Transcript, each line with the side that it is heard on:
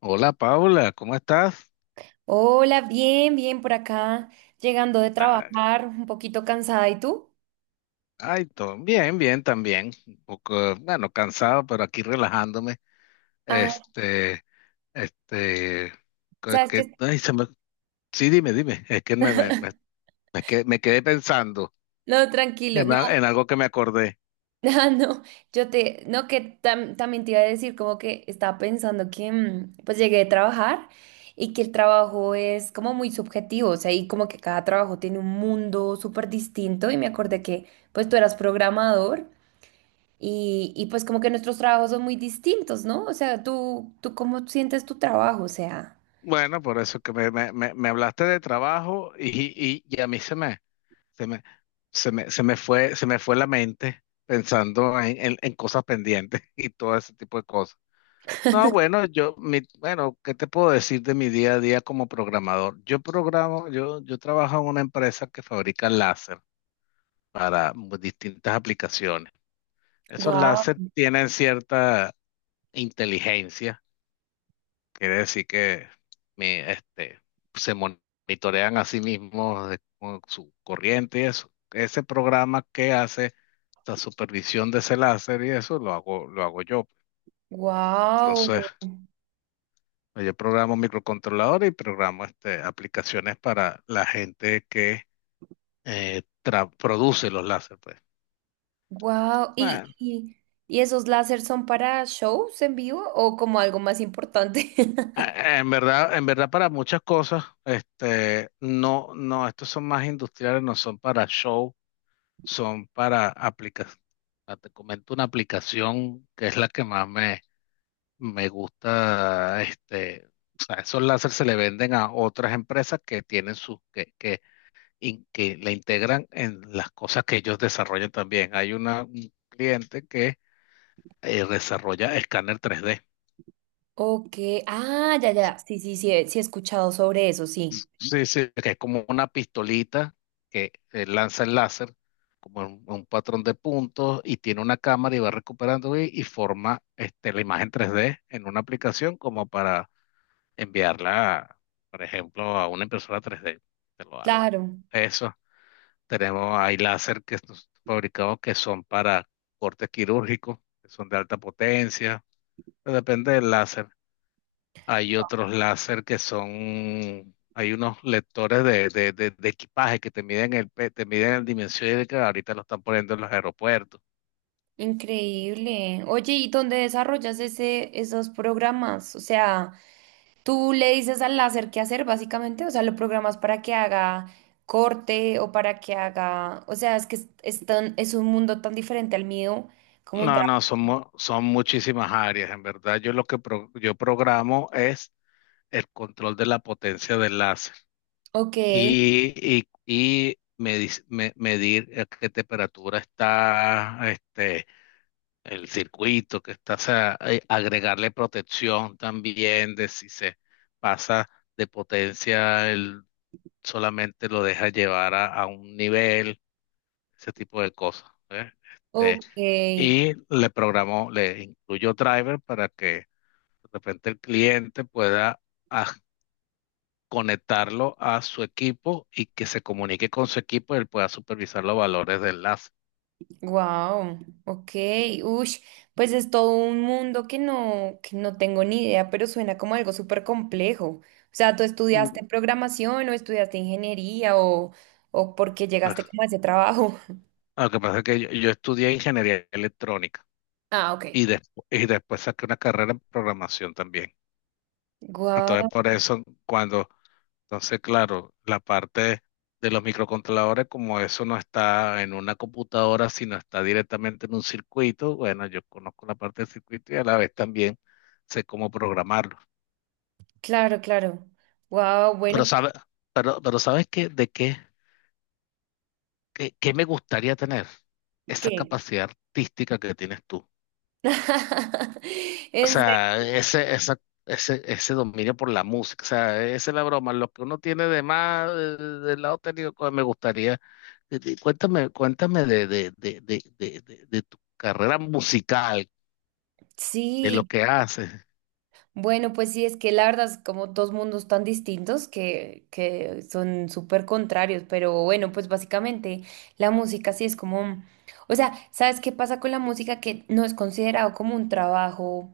left: Hola Paula, ¿cómo estás?
right: Hola, bien, bien por acá, llegando de
left: Ah,
right: trabajar, un poquito cansada. ¿Y tú?
left: Todo bien, bien también. Un poco, bueno, cansado, pero aquí relajándome.
right: Ah,
left: Este, este, que,
right: ¿sabes
left: que-
right: qué?
left: ay, se me- sí, dime, dime. Es que me quedé pensando
right: No, tranquilo,
left: en,
right: no.
left: en algo que me acordé.
right: Ah, no, no, que también te iba a decir como que estaba pensando que pues llegué de trabajar y que el trabajo es como muy subjetivo, o sea, y como que cada trabajo tiene un mundo súper distinto y me acordé que pues tú eras programador y pues como que nuestros trabajos son muy distintos, ¿no? O sea, tú cómo sientes tu trabajo, o sea...
left: Bueno, por eso que me hablaste de trabajo y a mí se me, se me fue la mente pensando en, en cosas pendientes y todo ese tipo de cosas. No, bueno, bueno, ¿qué te puedo decir de mi día a día como programador? Yo programo, yo trabajo en una empresa que fabrica láser para distintas aplicaciones. Esos
right: Wow,
left: láser tienen cierta inteligencia, quiere decir que mi, este, se monitorean a sí mismos con su corriente y eso. Ese programa que hace la supervisión de ese láser y eso lo hago yo.
right: wow,
left: Entonces, pues yo programo microcontroladores y programo aplicaciones para la gente que produce los láser, pues.
right: wow. ¿Y,
left: Bueno,
right: y, y esos láseres son para shows en vivo o como algo más importante?
left: en verdad para muchas cosas, no, no, estos son más industriales, no son para show, son para aplicaciones. Te comento una aplicación que es la que más me gusta, o sea, esos láser se le venden a otras empresas que tienen sus, que y que la integran en las cosas que ellos desarrollan también. Hay un cliente que desarrolla escáner 3D,
right: Ok, ah, ya, ya, sí, sí, sí, sí he escuchado sobre eso, sí.
left: sí, sí, que es como una pistolita que lanza el láser como un patrón de puntos y tiene una cámara y va recuperando y forma la imagen 3D en una aplicación como para enviarla, por ejemplo, a una impresora 3D que lo haga.
right: Claro,
left: Eso, tenemos, hay láser que nos fabricados que son para cortes quirúrgicos, que son de alta potencia, pero depende del láser. Hay otros láser que son, hay unos lectores de equipaje que te miden te miden el dimensión y que ahorita lo están poniendo en los aeropuertos.
right: increíble. Oye, ¿y dónde desarrollas esos programas? O sea, tú le dices al láser qué hacer, básicamente, o sea, lo programas para que haga corte o para que haga, o sea, es que es un mundo tan diferente al mío como un
left: No,
right: trabajo.
left: no, son, son muchísimas áreas. En verdad, yo lo que yo programo es el control de la potencia del láser
right: Ok,
left: y medir a qué temperatura está el circuito, que está, o sea, agregarle protección también de si se pasa de potencia, él solamente lo deja llevar a un nivel, ese tipo de cosas. ¿Ves? Este,
right: ok,
left: y le programó, le incluyó driver para que de repente el cliente pueda aj- conectarlo a su equipo y que se comunique con su equipo y él pueda supervisar los valores del enlace.
right: wow, ok, ush, pues es todo un mundo que no tengo ni idea, pero suena como algo súper complejo. O sea, ¿tú
left: Mm,
right: estudiaste programación o estudiaste ingeniería o por qué llegaste
left: Ah,
right: como a ese trabajo?
left: Lo que pasa es que yo estudié ingeniería electrónica
right: Ah, ok.
left: y, y después saqué una carrera en programación también.
right: Wow,
left: Entonces, por eso, cuando, entonces, claro, la parte de los microcontroladores, como eso no está en una computadora, sino está directamente en un circuito, bueno, yo conozco la parte del circuito y a la vez también sé cómo programarlo.
right: claro, claro. Wow,
left: Pero,
right: bueno, ¿por
left: sabe, pero ¿sabes qué? ¿De qué? ¿Qué me gustaría tener? Esa
right: qué?
left: capacidad artística que tienes tú. O
right: En serio.
left: sea, ese dominio por la música. O sea, esa es la broma. Lo que uno tiene de más, del lado técnico, pues, me gustaría. Cuéntame, cuéntame de tu carrera musical, de lo
right: Sí.
left: que haces.
right: Bueno, pues sí, es que la verdad es como dos mundos tan distintos que son súper contrarios, pero bueno, pues básicamente la música sí es como, o sea, ¿sabes qué pasa con la música que no es considerado como un trabajo,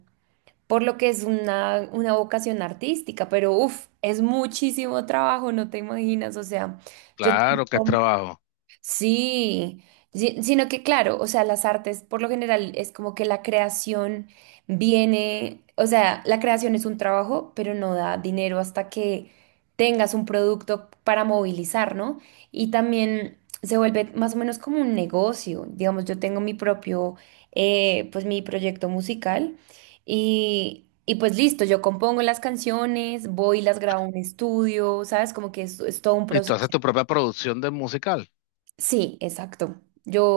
right: por lo que es una vocación artística, pero uff, es muchísimo trabajo, no te imaginas, o sea, yo
left: Claro que es
right: tengo.
left: trabajo.
right: Sí, sino que claro, o sea, las artes por lo general es como que la creación viene, o sea, la creación es un trabajo, pero no da dinero hasta que tengas un producto para movilizar, ¿no? Y también se vuelve más o menos como un negocio. Digamos, yo tengo mi propio, pues mi proyecto musical y pues listo, yo compongo las canciones, voy y las grabo en un estudio, ¿sabes? Como que es todo un
left: ¿Y tú haces
right: proceso.
left: tu propia producción de musical?
right: Sí, exacto.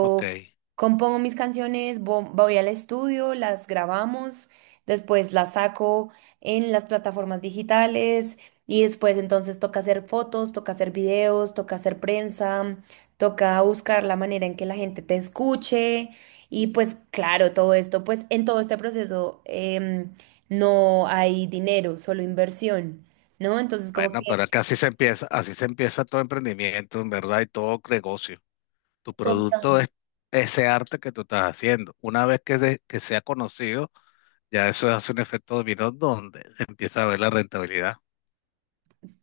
left: Ok.
right: compongo mis canciones, voy al estudio, las grabamos, después las saco en las plataformas digitales y después entonces toca hacer fotos, toca hacer videos, toca hacer prensa, toca buscar la manera en que la gente te escuche y pues claro, todo esto, pues en todo este proceso no hay dinero, solo inversión, ¿no? Entonces como
left: Bueno, pero es
right: que...
left: que así se empieza todo emprendimiento, en verdad, y todo negocio. Tu
right: Total.
left: producto es ese arte que tú estás haciendo. Una vez que, que sea conocido, ya eso hace un efecto dominó donde empieza a ver la rentabilidad.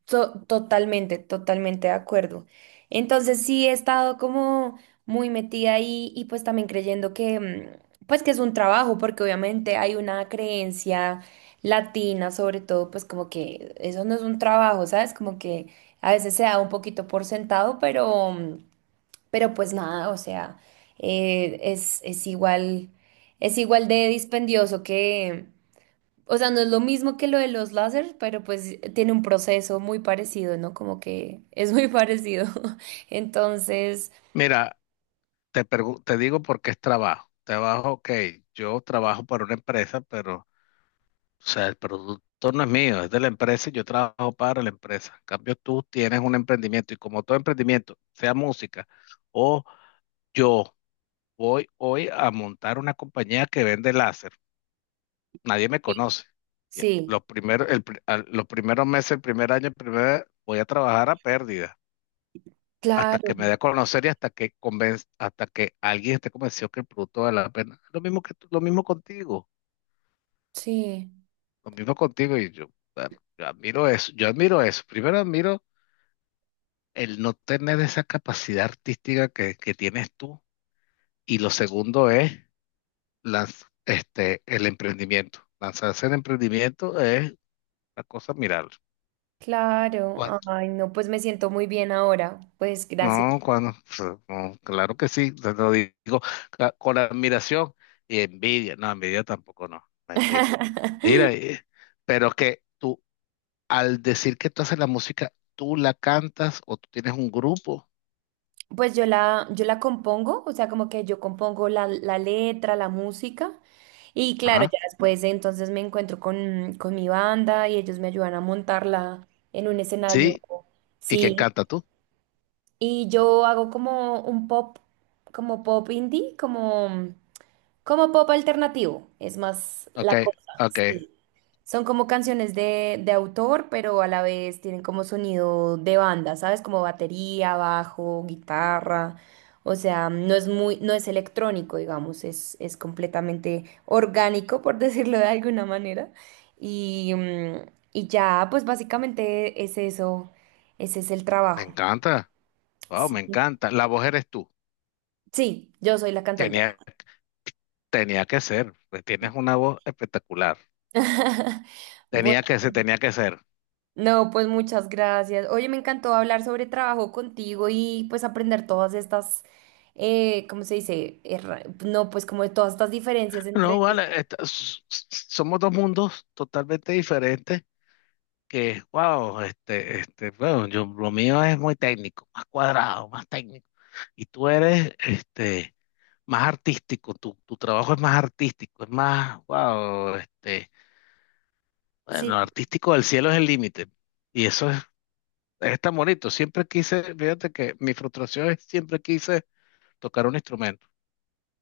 right: To- totalmente, totalmente de acuerdo. Entonces sí he estado como muy metida ahí y pues también creyendo que pues que es un trabajo porque obviamente hay una creencia latina sobre todo pues como que eso no es un trabajo, ¿sabes? Como que a veces se da un poquito por sentado, pero pero pues nada, o sea, eh, es es igual es igual de dispendioso que, o sea, no es lo mismo que lo de los láser, pero pues tiene un proceso muy parecido, ¿no? Como que es muy parecido. Entonces,
left: Mira, te digo por qué es trabajo. Trabajo, ok, yo trabajo para una empresa, pero o sea, el producto no es mío, es de la empresa y yo trabajo para la empresa. En cambio, tú tienes un emprendimiento y como todo emprendimiento, sea música o yo voy hoy a montar una compañía que vende láser. Nadie me conoce. Y
right: sí,
left: lo primero, los primeros meses, el primer año, el primer, voy a trabajar a pérdida hasta
right: claro,
left: que me dé a conocer y hasta que hasta que alguien esté convencido que el producto vale la pena. Lo mismo contigo,
right: sí,
left: lo mismo contigo y yo, bueno, yo admiro eso, yo admiro eso. Primero admiro el no tener esa capacidad artística que tienes tú y lo segundo es el emprendimiento. Lanzarse el emprendimiento es la cosa admirable.
right: claro. Ay, no, pues me siento muy bien ahora. Pues gracias.
left: No, cuando, pues, no, claro que sí, te lo digo con admiración y envidia. No, envidia tampoco, no, mentira. Mira, pero que tú, al decir que tú haces la música, ¿tú la cantas o tú tienes un grupo?
right: Pues yo la compongo, o sea, como que yo compongo la letra, la música. Y claro,
left: Ajá.
right: ya después entonces me encuentro con mi banda y ellos me ayudan a montarla en un escenario.
left: Sí, ¿y quién
right: Sí.
left: canta tú?
right: Y yo hago como un pop, como pop indie, como pop alternativo. Es más
left: Ok,
right: la cosa,
left: ok,
right: sí. Son como canciones de autor, pero a la vez tienen como sonido de banda, ¿sabes? Como batería, bajo, guitarra. O sea, no es electrónico, digamos, es completamente orgánico, por decirlo de alguna manera. Y, y ya, pues básicamente es eso, ese es el
left: me
right: trabajo.
left: encanta. Wow,
right: Sí.
left: me encanta. La voz eres tú.
right: Sí, yo soy la cantante.
left: Tenía, Tenía que ser, pues tienes una voz espectacular.
right: Bueno,
left: Tenía que ser, tenía que ser.
right: no, pues muchas gracias. Oye, me encantó hablar sobre trabajo contigo y pues aprender todas estas, ¿cómo se dice? No, pues como de todas estas diferencias
left: No,
right: entre...
left: vale, somos dos mundos totalmente diferentes que, wow, bueno, yo, lo mío es muy técnico, más cuadrado, más técnico, y tú eres, más artístico, tu trabajo es más artístico, es más, wow,
right: Sí,
left: bueno, artístico del cielo es el límite, y eso es tan bonito, siempre quise, fíjate que mi frustración es siempre quise tocar un instrumento,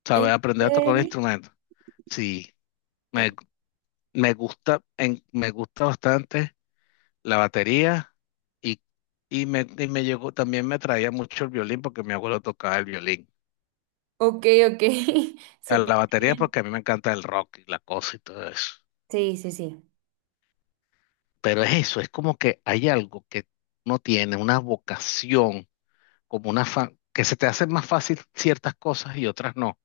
left: saber
right: ¿en
left: aprender a tocar un
right: serio?
left: instrumento, sí,
right: O-
left: me gusta, me gusta bastante la batería y, y me llegó, también me traía mucho el violín porque mi abuelo tocaba el violín.
right: Ok, ok,
left: A
right: súper
left: la batería
right: bien.
left: porque a mí me encanta el rock y la cosa y todo eso.
right: Sí, sí, sí.
left: Pero es eso, es como que hay algo que uno tiene, una vocación, como una que se te hacen más fácil ciertas cosas y otras no.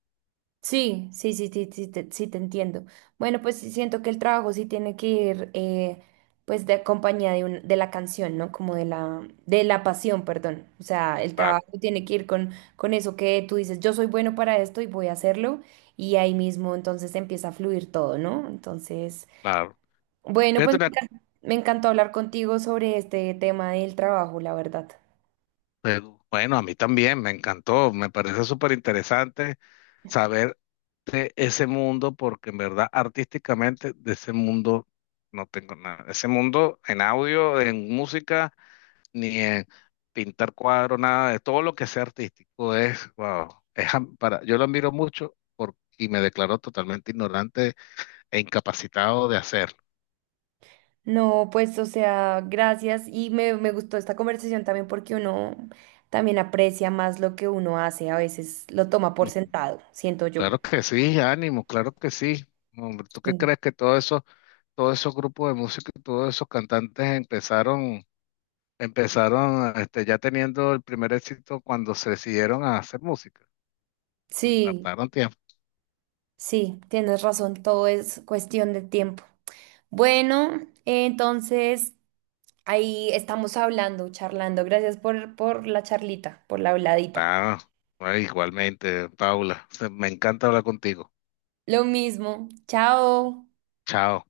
right: Sí, sí, sí, sí, sí, sí te entiendo. Bueno, pues sí siento que el trabajo sí tiene que ir, pues, de compañía de, de la canción, ¿no? Como de la pasión, perdón. O sea, el
left: Claro,
right: trabajo tiene que ir con eso que tú dices, yo soy bueno para esto y voy a hacerlo. Y ahí mismo entonces empieza a fluir todo, ¿no? Entonces,
left: claro.
right: bueno, pues
left: Fíjate una-
right: me encantó hablar contigo sobre este tema del trabajo, la verdad.
left: pero, bueno, a mí también me encantó, me parece súper interesante saber. Ese mundo, porque en verdad artísticamente de ese mundo no tengo nada. Ese mundo en audio, en música, ni en pintar cuadros, nada de todo lo que sea artístico es, wow, es yo lo admiro mucho y me declaro totalmente ignorante e incapacitado de hacerlo.
right: No, pues, o sea, gracias. Y me gustó esta conversación también porque uno también aprecia más lo que uno hace. A veces lo toma por
left: Mm,
right: sentado, siento yo.
left: claro que sí, ánimo, claro que sí. Hombre, ¿tú qué
right: Sí,
left: crees que todo eso, todos esos grupos de música y todos esos cantantes empezaron? Empezaron, ya teniendo el primer éxito cuando se decidieron a hacer música.
right: sí,
left: Tardaron tiempo.
right: sí, tienes razón. Todo es cuestión de tiempo. Bueno, entonces ahí estamos hablando, charlando. Gracias por la charlita, por la habladita.
left: Ah, bueno, igualmente, Paula, me encanta hablar contigo.
right: Lo mismo. Chao.
left: Chao.